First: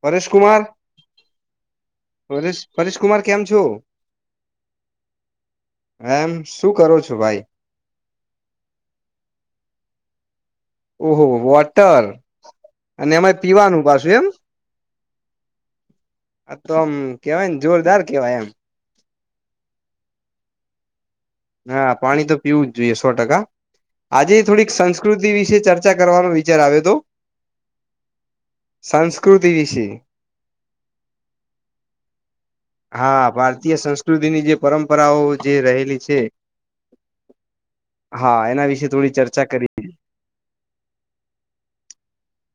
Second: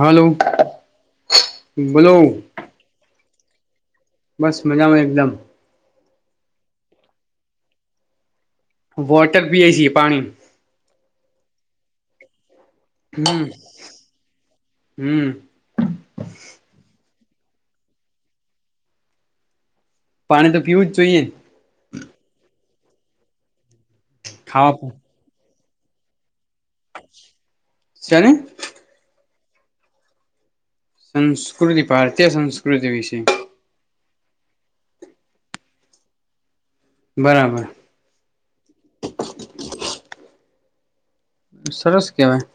Hello Paresh Kumar બોલો પરેશ પરેશ કુમાર. કેમ છો? બસ મજામાં એકદમ. એમ શું કરો છો ભાઈ? વોટર પીએ છીએ પાણી ઓહો વોટર અને હમ એમાં પીવાનું પાછું એમ હમ આ તો આમ કેવાય ને જોરદાર કેવાય એમ પાણી તો પીવું જ જોઈએ. હા પાણી તો પીવું જ જોઈએ સો ટકા આજે થોડીક ખાવા સંસ્કૃતિ વિશે ચર્ચા ચર્ચા કરવાનો વિચાર આવયો તો છેને સાસ કૃતિ વિશે સંસ્કૃતિ ભારતીય સંસ્ હા ભારતીય સંસ્કૃતિની જે પરંપરાઓ જે રહેલી છે. બરાબર. હા એના વિશે થોડી ચર્ચા કરી. સરસ કેવાય.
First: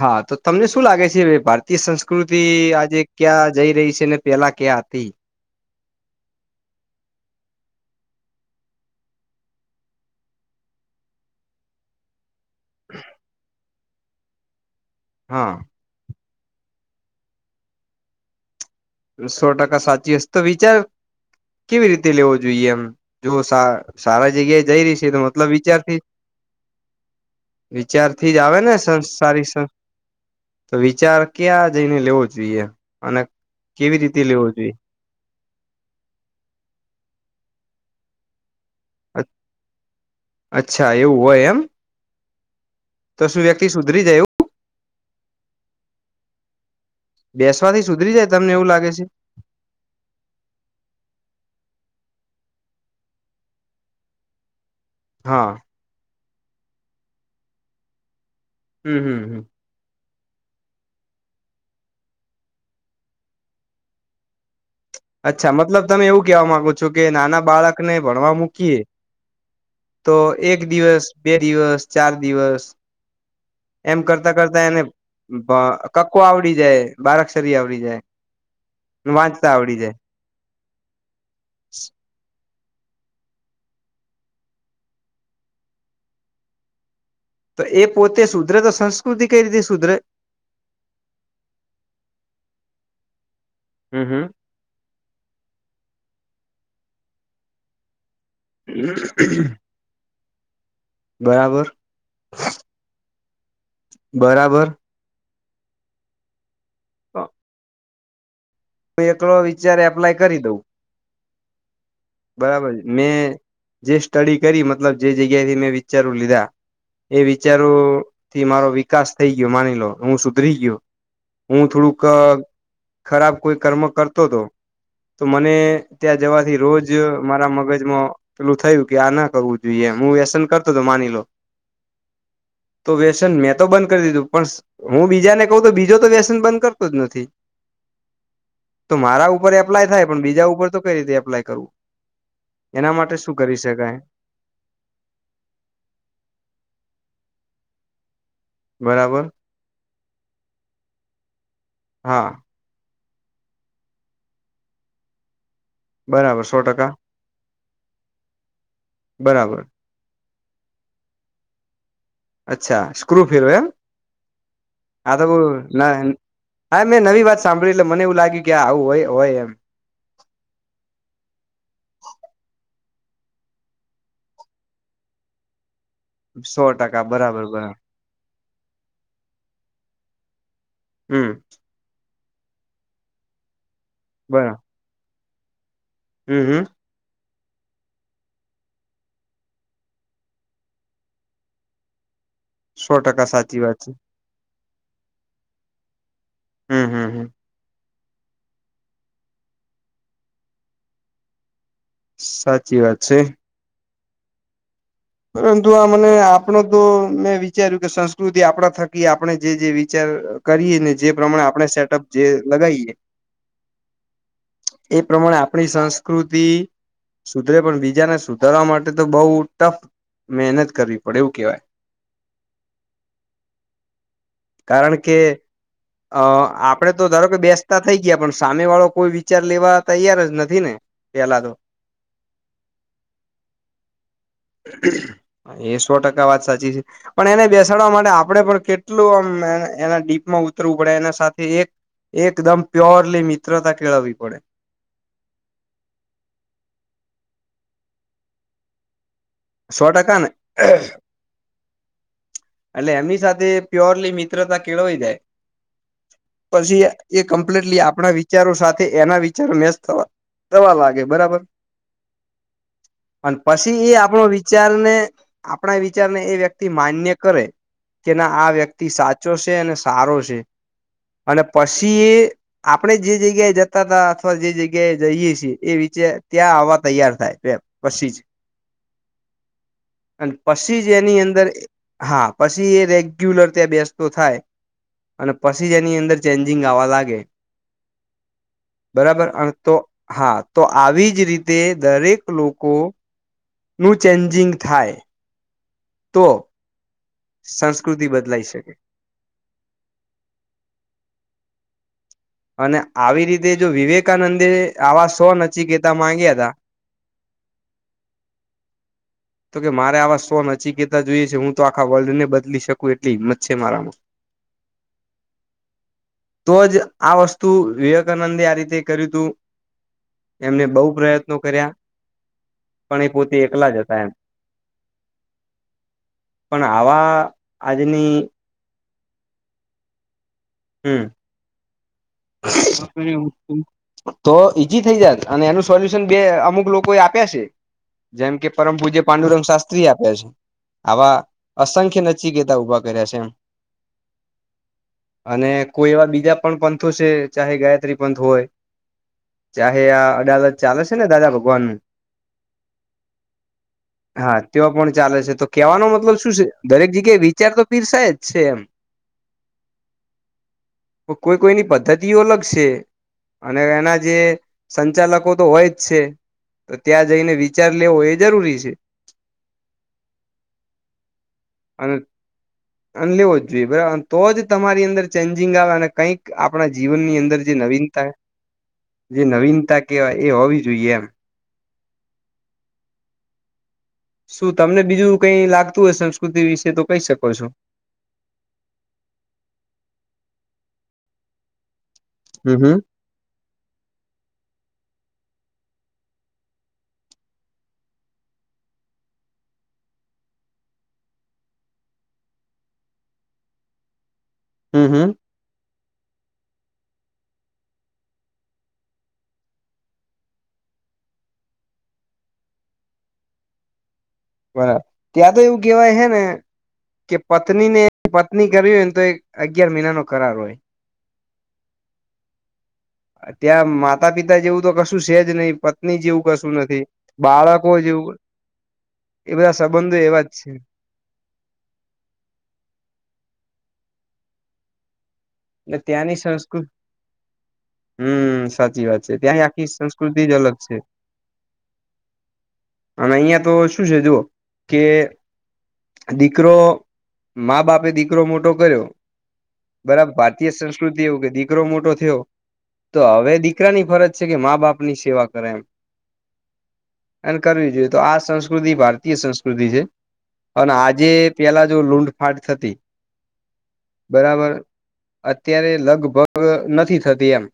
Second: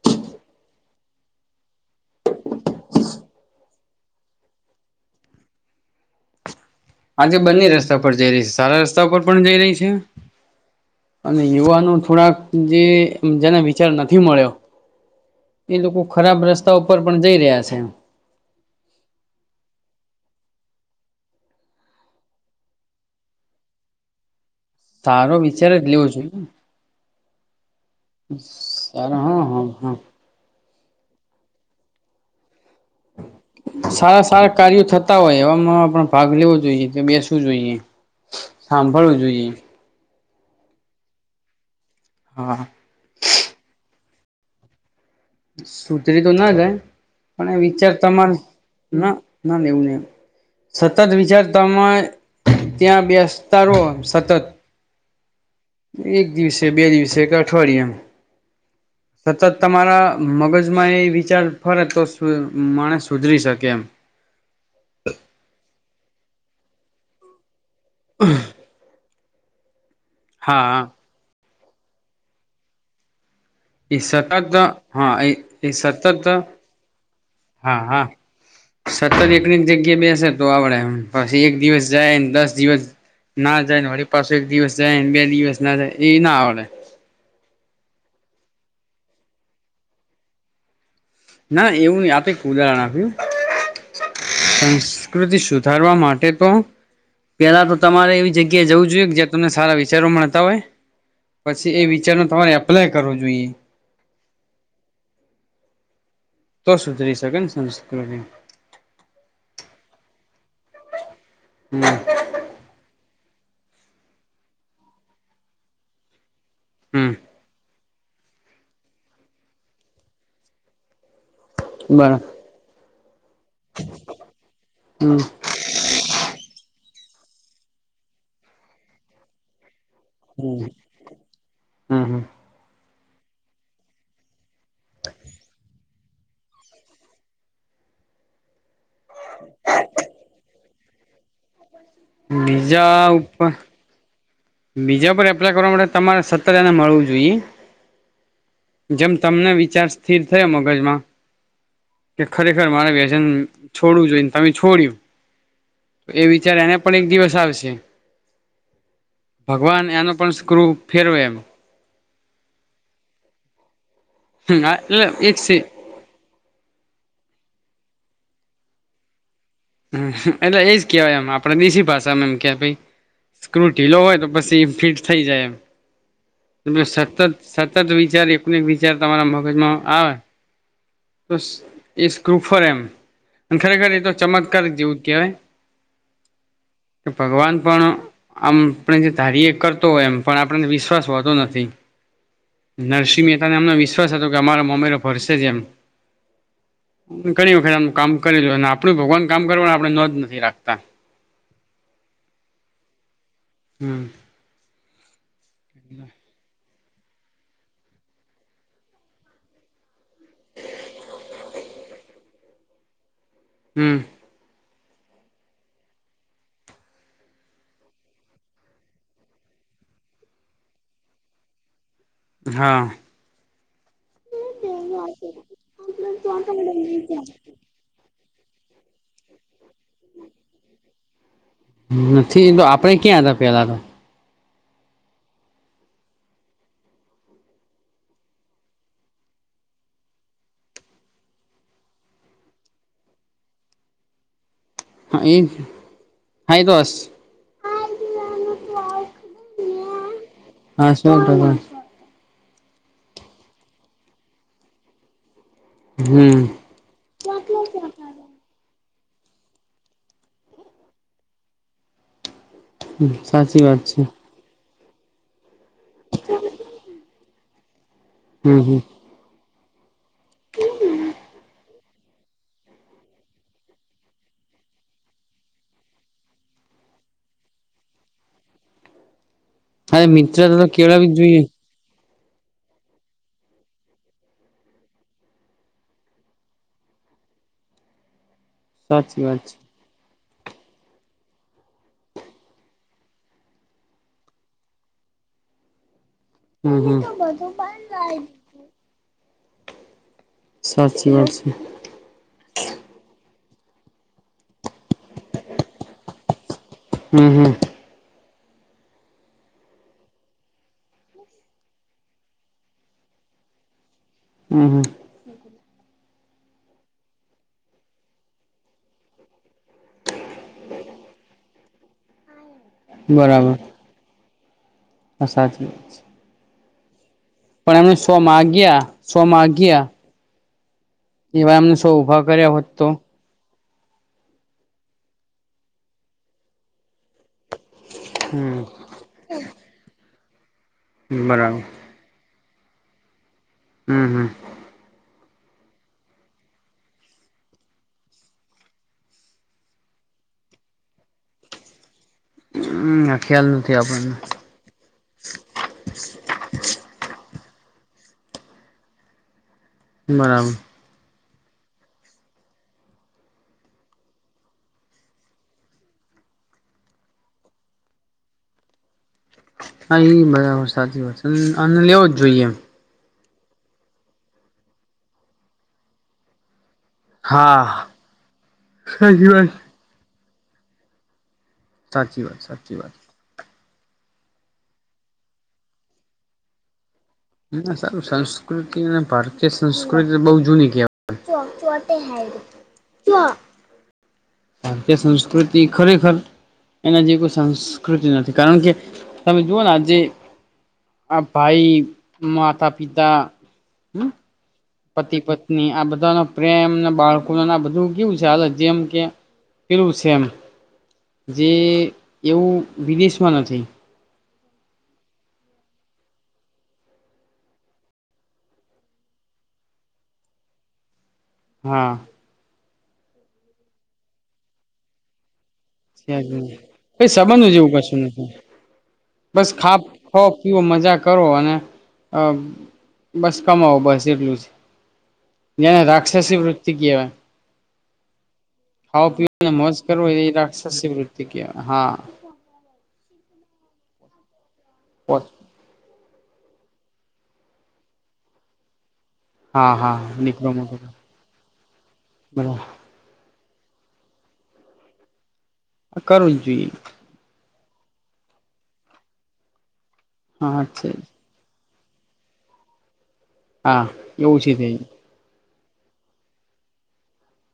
હા તો તમને શું લાગે છે ભારતીય સંસ્કૃતિ આજે ક્યાં જઈ રહી છે ને પેલા ક્યાં ક્યાં હતી? [inaudible] આજે બંને રસ્તા પર જઈ રહી છે સારા રસ્તા પર પણ જઈ રહી છે. અને યુવાનો થોડાક જે જેના વિચાર નથી મળ્યો એ હા લોકો ખરાબ રસ્તા ઉપર પણ જઈ રહ્યા છે. સો ટકા સાચી અસ તો વિચાર કેવી રીતે લેવો જોઈએ એમ જો સાર સારા જગ્યાએ જઈ રહી છે એનો સારો મતલબ વિચાર જ વિચારથી લેવો જોઈએ વિચાર થી જ આવે ને સારો હા સંસારી હા સં હા તો વિચાર ક્યાં જઈને લેવો જોઈએ અને કેવી રીતે સારા લેવો સારા જોઈએ કાર્યો થતા હોય એવામાં પણ ભાગ લેવો જોઈએ કે બેસવું જોઈએ. સાંભળવું જોઈએ. અચ્છા એવું હોય એમ હા. તો શું વ્યક્તિ સુધરી જાય એવું. સુધરી તો ના જાય. પણ એ બેસવાથી વિચાર સુધરી જાય તમારે તમને એવું લાગે છે ના ના લેવુંને. સતત વિચારતામાં ત્યાં બેસતા રહો સતત હા. એક દિવસે બે દિવસે એક અઠવાડિયે એમ હમ હમ સતત હમ તમારા મગજમાં એ વિચાર ફરે તો માણસ સુધરી શકે એમ અચ્છા મતલબ તમે એવું કેવા માંગો છો કે નાના બાળકને ભણવા મૂકીએ તો એક હા હા દિવસ બે દિવસ ચાર દિવસ [inaudible] એ એમ કરતા સતત કરતા એને હા એ ભ એ કક્કો સતત આવડી જાય બારાક્ષરી આવડી હા જાય હા સતર વાંચતા એકનીક આવડી જાય જગ્યા બેસે તો આવડે એમ પછી એક દિવસ જાયને દસ દિવસ ના જાયને વળ પાછો એક દિવસ જાય બે દિવસ ના જાય એ ના આવડે તો એ પોતે સુધરે તો સંસ્કૃતિ કઈ રીતે સુધરે ના એવું નહી આપે ઉદાહરણ આપ્યું સંસ્કૃતિ સુધારવા માટે તો પેલા તો તમારે એવી જગ્યા જવું જોઈએ કે જ્યાં તમને સારા વિચારો મળતા હોય બરાબર પછી એ વિચાર ન તમારે એપ્લાય કરવો જોઈએ બરાબર તો સુધરી શકે ને સંસ્કૃતિ હું એકલો વિચારે એપ્લાય કરી દઉં હમ બરાબર મેં જે સ્ટડી કરી મતલબ જે જગ્યાથી મે વિચારો લીધા હમ એ વિચારો થી મારો વિકાસ થઈ ગયો માની લો હું સુધરી ગ્યો હું થોડુંક બરા ખરાબ કોઈ કર્મ કરતો હતો હમ તો મને ત્યાં જવાથી રોજ મારા મગજમાં પેલુ થયુ કે આ ના કરવું જોઈએ હું વ્યસન હમ કરતો હતો માની લો હમ હમ તો વ્યસન મેં તો બંધ કરી દીધું પણ હું બીજાને કહું તો બીજો તો વ્યસન બંધ કરતો જ નથી [inaudible] તો મારા ઉપર એપ્લાય થાય પણ બીજા ઉપર તો કઈ રીતે એપ્લાય કરવું એના બીજા માટે શું ઉપર કરી શકાય બીજા પર એપ્લાય કરવા માટે તમારે સતત એને મળવુ જોઈ જેમ બરાબર તમને વિચાર સ્થિર થયો મગજમાં કે હા ખરેખર મારે વ્યસ ન છોડવુ જોઈને તમે છોડ્યું એ બરાબર સો વિચાર એને ટકા પણ એક દિવસ આવશે બરાબર ભગવાન એનો પણ સ ક્રુ ફેરવે એમ અચ્છા સ્ક્રુ ફિરવે એમ એટલે હા તો બ એજ હા મેં નવી વાત સાંભળ એટલે મને એવુ લાગે કે આવુ હોય હોય એમ હ એટલે એજ કેવાય એમ આપણે દેશી ભાષામા એમ કે ભાઈ સ્ક્રુ ઢીલો હોય તો પછી એ ફિટ થઈ જાય સો એમ ટકા સતત બરાબર બરાબર સતત વિચારી એક વિચાર તમારા મગજમા આવે હમ તો સ એ સ ક્રૂ ફરે એમ અને ખરેખર એ તો ચમક બરાબર કેવાય હમ હમ ભગવાન પણ આમ આપણે જે ધારીએ કરતો હોય એમ પણ આપડાને વિશ્વાસ હોતો નથી સો ટકા નરસિંહ મહેતાને સાચી એમનો વાત છે વિશ્વાસ હતો કે અમારો મોમેરો ભરસે જ એમ હમ હમ હમ ઘણી વખત આમ કામ કરેલુ અને આપડુ ભગવાન કામ કરવાની આપણે નોંધ નથી રાખતા સાચી વાત છે હમ પરંતુ આ મને આપડો તો મેં વિચાર્યું કે સંસ્કૃતિ આપણા થકી આપણે જે જે વિચાર કરી ને જે પ્રમાણે આપણે સેટઅપ જે લગાઈએ હું એ પ્રમાણે આપણી સંસ્કૃતિ સુધરે પણ બીજાને સુધારવા માટે તો બહુ ટફ મહેનત કરવી પડે એવું કેહેવાય. હા. કારણ કે અ આપડે તો ધારો કે બેસતા થઈ. ગયા પણ સામે વાળો કોઈ વિચાર લેવા તૈયાર જ નથી ને પેલા તો. નથી એ તો આપડે ક્યાં હતા પેલા તો. એ સો ટકા વાત સાચી છે પણ એને બેસાડવા માટે આપડે પણ કેટલું આમ એના ડીપમાં ઉતરવું પડે એના સાથે એક એકદમ પ્યોરલી મિત્રતા કેળવવી પડે. હા એ હાાઈ દસ સો ટકાને. એટલે એમની સાથે પ્યોરલી મિત્રતા કેળઈ જાય. હમ પછી એ કમ્પ્લીટલી આપણા વિચારો સાથે. એના વિચાર મેસ થ થવા લાગે બરાબર. અને સાચી પછી વાત એ છે આપણો વિચાર. આપણા વિચાર ને એ વ્યક્તિ માન્ય કરે કે ના આ હમ હમ. વ્યક્તિ સાચો. સારો છે અને પ પછી એ આપણે જે જગ્યાએ જતા હતા અથવા જે જગ્યાએ જઈએ છીએ એ વિચ ત્યાં વા તૈયાર થાય પછી જ [inaudible] હારે અને મિત્ર તો તો પછી જ કેળ બી એની જોઈએ. અંદર હા પછી એ રેગ્યુલર ત્યાં બેસતો થાય. અને પછી જ એની અંદર ચેન્જિંગ આવવા લાગે. સાચી બરાબર વાત અને છે તો. હા તો આવી જ રીતે દરેક લોકો. નું ચેન્જિંગ થાય. તો હમ હમ બધો ટાઈમ સંસ્કૃતિ જાઈ. બદલાઈ શકે સાચી વાત છ અને આવી રીતે જો વિવેક વિવેકાનંદે આવા સો નચ ગેતા માંગ્યા હતા. હમ હમ તો કે મારે આવા સ્ટોન અચી કતા જોઈએ છે હું તો આખા વર્લ્ડ ને બદલી શકું એટલી હિંમત છે મારામાં હમ હમ તો જ આ વસ્તુ વિવેકાનંદે આ રીતે કર્યું હતું. એમને બહુ પ્રયત્નો કર્યા. પણ એ પોતે એકલા જ હતા એમ હશાચી છે પણ આવા પણ એમણે આજની શો ગ્યા શો ગ્યા. હમ. કર્યા હોત તો તો ઈજી થઇ જાત અને એનું સોલ્યુશન બે અમુક લોકો એ આપ્યા છે. જેમ કે હમ પરમભુજે પાંડુરંગ શાસ્ત્રી આપ્યા છે. આવા બરાબર અસંખ્ય નચી ગતા ઉઊભા કર્યા છે એમ હમ હમ અને કોઈ એવા બીજા પણ પંથો છે ચાહે ગાયત્રી પંથ હોય. ચાહે આ અદાલત ચાલે છે ને દાદા ભગવાન. હમ આખ્યા હા તેઓ પણ ચાલે છે તો કેવાનો મતલબ શું છે દરેક જગ્યાએ. અતાર તો પીરસાય જ છે એમ. બરાબર. કોઈ કોઈની પદ્ધતિઓ અલગ શે. અને એના જે સંચાલકો તો હોય જ છે. ત્યાં જઈને વિચાર લેવો એ જરૂરી છે. હા એ બરાબર સાચી વાત છે અને લેવો જ જોઈએ એમ. અને લેવો જ બરાબર તો જ તમારી અંદર ચેન્જિંગ આવે અને કંઈક આપ પણા જીવનની અંદર જે હા નવીનતા જે સાચી વાત નવીનતા કેહેવાય એ હોવી જોઈએ એમ. સાચી વાત સાચી વાત. શું તમને બીજું કઈ લાગતું હોય સંસ્કૃતિ વિશે તો કઈ શક ના સારું સંસ્કૃતિ અને ભારતીય સંસ્કૃતિ બવ જૂની કહેવાય. હમ હમ ભારતી સંસ્કૃતિ ખરેખર એના જેવી કોઈ સંસ્કૃતિ નથી. કારણ કે તમે જુઓને આજે આ ભાઈ, માતા, પિતા. હમ્મ. હમ હમ પતિ, પત્ની આ બધ બધાનો પ્રેમને બાળકો બધું કેવું છે જેમ કે પીલું છે એમ. જે એવું વિદેશમાં નથી. બરાબર ત્યાં તો એવું કેવાય હે ને કે પત્નીને પત્ની કરવી હોય ને તો એ અગિયાર મહિનાનો કરાર હોય. હા. ત્યાં માતા પિતા જેવું તો કશું છે જ નહી. પત્ની છે જેવું જ કશું નહી નથી કઈ સંબંધો બાળકો કશું જેવું નથી એ બસ બધા ખા સંબંધો ખઓ, એવા જ છે પીવો, મજા કરો અને અ બસ કમાવ બસ એટલું જ. ન્યા રાક્ષસી વૃતિ કહેવાય. હમ્મ, સાચી વાત છે ત્યાં આખી સંસ્કૃતિ જ અલગ છે. શી વૃતિ કેવા હા. અને અહિયા તો શું છે જુઓ કે દીકરો મા બાપે દીકરો મોટો કર્યો હા હા. બરાબર ભારતીય દીકરો મોટો સંસ્કૃતિ એવું કે દીકરો મોટો થયો બરાબર તો હવે દી દીકરાની ફરજ છે કે મા બાપ ની સેવા કરે એમ. કરું જોઈએ. અને કરવી જોઈએ. તો આ સંસ્કૃતિ ભારતીય સંસ્કૃતિ છે હા અને છે આજે પેલા જો લૂંડ ફાટ થતી હા એવું બરાબર છે તઈ. અત્યારે લગભગ નથી થતી એમ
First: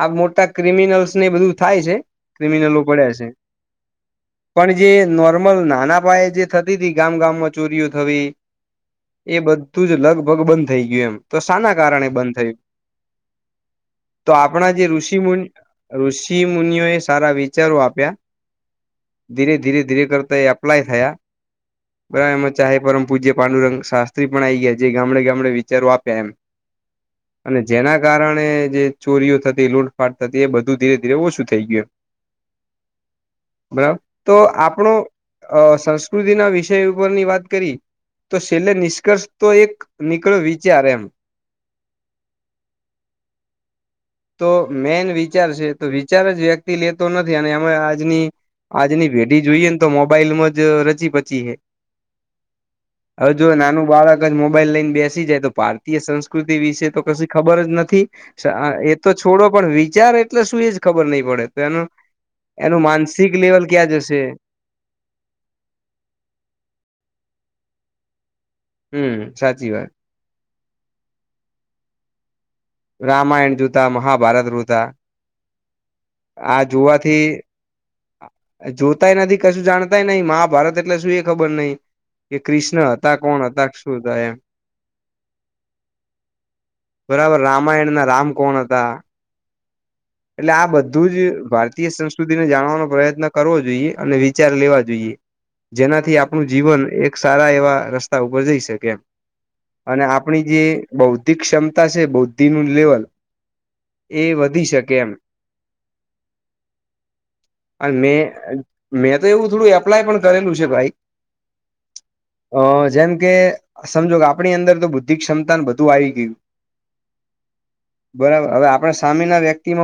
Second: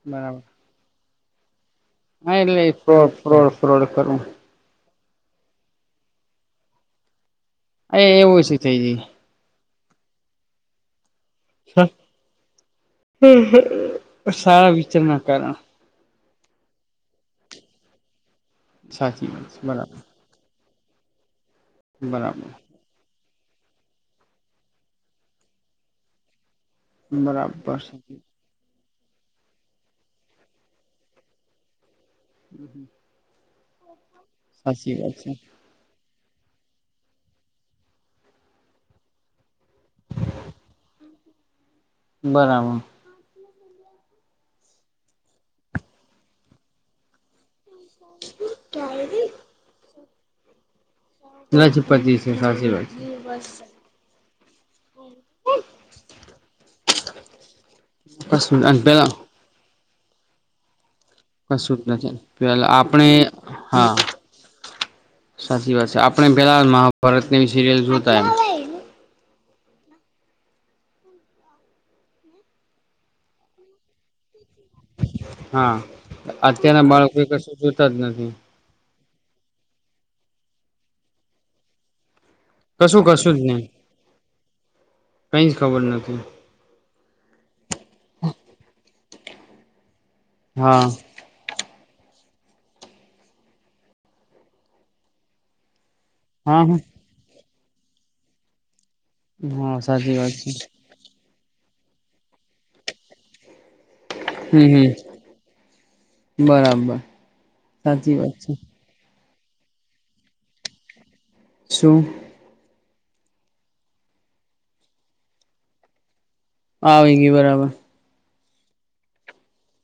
આ બરાબર મોટા ક્રિમિનલ્સ ને બધું થાય છે હા એટલે ક્રિમિનલો ફ્રોડ પડ્યા છે. ફ્રોડ ફ્રોડ કરવું કારણ જે નોર્મલ નાના પાયે જે થતી હતી ગામ ગામમાં ચોરીઓ એ થવી એવું છે થઈ એ બધ ધુ જ લગભગ બંધ થઈ ગયું એમ. તો સાના જાય કારણે બંધ થઈ ગયું? તો સારા આપણા જે વિચારના ઋષિમુન કારણ ઋષિ ચી મુનિઓ એ સારા વિચારો આપ્યા. સાચી વાત ધીરે છે ધીરે બરાબર ધીરે કરતા એ એપ્લાય થયા. બરાબર એમાં ચાહે પરમ પૂજ્ય પાંડુરંગ શાસ્ત્રી પણ આ આવી ગયા જે ગામડે ગામડે વિચારો આપ ડે એમ અને બરાબર જેના કારણે જે ચોરીઓ થતી લૂટફાટ થતી એ બધું ધીરે ધીરે ઓછું થઈ ગયું. બરાબર તો સાચી આપણું વાત છે અ સં પ્રકૃતિના વિષય ઉપરની વાત કરી તો શેલ્લે નિષ્કર્ષ તો એક નીકળ વિ ત્યારે એમ. બરાબર. તો મેન વિચાર છે તો વિચાર જ વ્યક્તિ લેતો નથી અને મે આજની આજની ભેઢી જોઈએ ને તો મોબાઈલમાં જ રચી પચી હે. રજપતિ છે સાચી વાત હવે જો છે નાનું બાળક જ મોબાઈલ લઈને બેસી જાય તો ભારતીય સંસ્કૃતિ વિશે તો કશી ખબર જ નથી. કશું અ અને એ પેલા તો છોડો પણ ચાર એટલે શું એ ખબર નહી પડે તો કશું એનું જ નથી પેલા એનું આપણે માનસિક લેવલ ક્યાં હા જશે સાચી વાત છે આપણે પેલા મહાભારતની સિરિયલ જોતા એમ હમ સાચી વાત રામાયણ જોતા મહાભારત જોતા હા જોતા આ અત્યારના જોવાથી બાળકો કશું જોતા જ આ નથી જોતા નથી કશું જાણતાય નહિ મહાભારત એટલે શું એ ખબર નહિ કે કૃષ્ણ કશું હતા કશું જ કોણ હતા નહી શું હતા એમ કઈ જ ખબર નથી બરાબર રામાયણ ના રામ કોણ હતા એટલે આ હા બધું જ ભારતીય ભારતીય સંસ્કૃતિને જાણવાનો પ્રયત્ન કરવો જોઈએ અને વિચાર લેવા જોઈએ જેનાથી આપણું હા હા જીવન એક સારા એવા રસ્તા ઉપર જઈ શકે એમ હા અને સાચી વાત આપણી છે જે બૌધિક બૌદ્ધિક ક્ષમતા છે બૌદ્ધિ નું લેવલ એ હમ વધી શકે હમ કેમ બરાબર અને સાચી મે વાત છે મેતો તો એવું થોડું એપ્લાય પણ કરેલું છે ભાઈ શું અ જેમ કે સમજો કે આપણી અંદર તો બુદ્ધિ ક્ષમતા બધું આવી ગયું આવ ગઈ બરાબર બરાબર હવે આપણા સામેના વ્યક્તિ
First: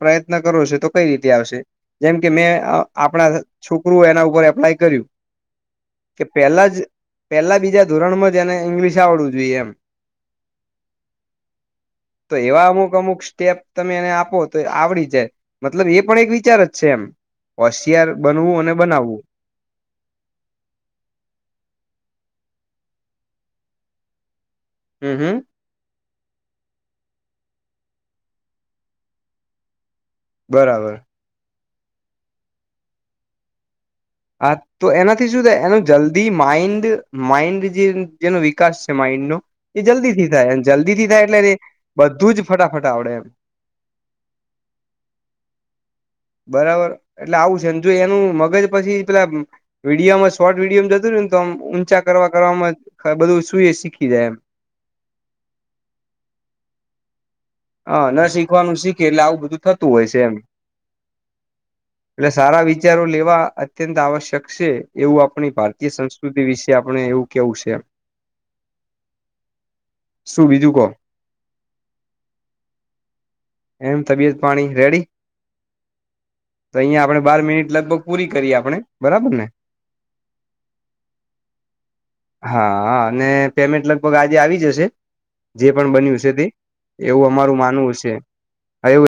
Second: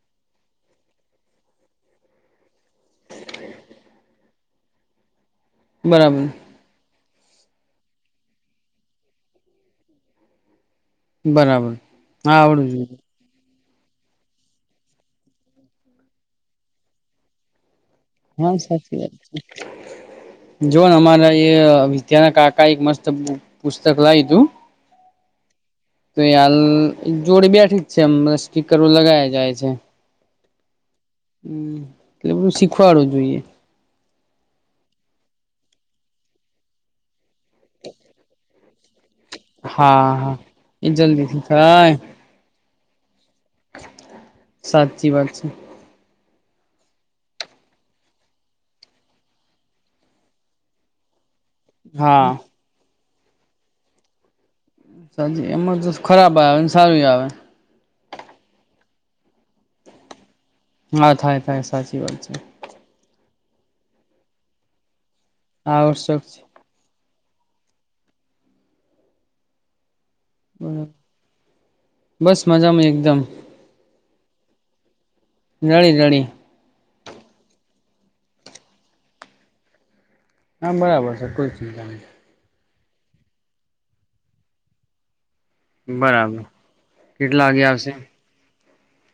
પ્રયત્ન કરો છો તો કઈ રીતે આવશે જેમ કે મેં આપણા છોકરુ એના ઉપર એપ્લાય કર્યું બરાબર કે પેલા જ પેલા બીજા ધોરણમાં જ એને ઈંગ્લિશ આવડવું જોઈએ એમ બરાબર તો હા એવા આવડું અમુક જોઈએ અમુક સ્ટેપ તમે એને આપો તો આવડી જાય મતલબ એ પણ એક વિચાર જ છે એમ હા બનવું અને સાચી વાત બનાવવું છે જો અમારા એ વિચારના ક કંઈક એક મસ્ત પુસ્તક લ તું હમ હમ તો હાલ જોડી બેઠી જ છેમ બસકી કરવું લગાવયા જાય છે બરાબર હ એટલે બધું શીખવાડું જોઈએ હા તો એનાથી શું થાય એનો જલ્દી માઇન્ડ માઇન્ડ જે જેનો વિકાસ છે માઇન્ડ એ હા જલ્દી થી હા થાય એ જલ્દી થી થાય જલ્દીથી એટલે એ થાય બધું જ ફટાફટ આવડે એમ સાચી વાત છે બરાબર એટલે આવું છે ને જો એનું મગજ પછી પેલા વિડીયોમાં શોર્ટ વિડીયોમ જતુંય ને તો આમ ઊંચા હા કરવા કરવામાં બધું શું શીખી જાય એમ સાચી એમાં તો ખરાબ આવે સારું આવે હ ના શીખવાનું શીખે એટલે આવું બધું થતું હોય છે એમ હા થાય થાય સાચી વાત એટલે છે સારા વિચારો અત્યંત આવશ્યક છે એવું આપણી ભારતીય આવશ્યક સંસ્કૃતિ છે વિશે આપણે એવું કહેવું સે શું બીજું કહો બરાબર બસ મજામાં એકદમ એમ તબિયત પાણી રેડી રેડી રેડી તો અહિયાં આપડે બાર મિનિટ લગભગ પૂરી કરીએ આપણે બરાબર ને હા બરાબર છે કોઈ ચિંતા નહી. હા અને પેમેન્ટ લગભગ આજે આવી જશે જે પણ બન્યું છે બરાબર તે. એવુ કેટલા અમારું વાગે માનવું આવશે છે.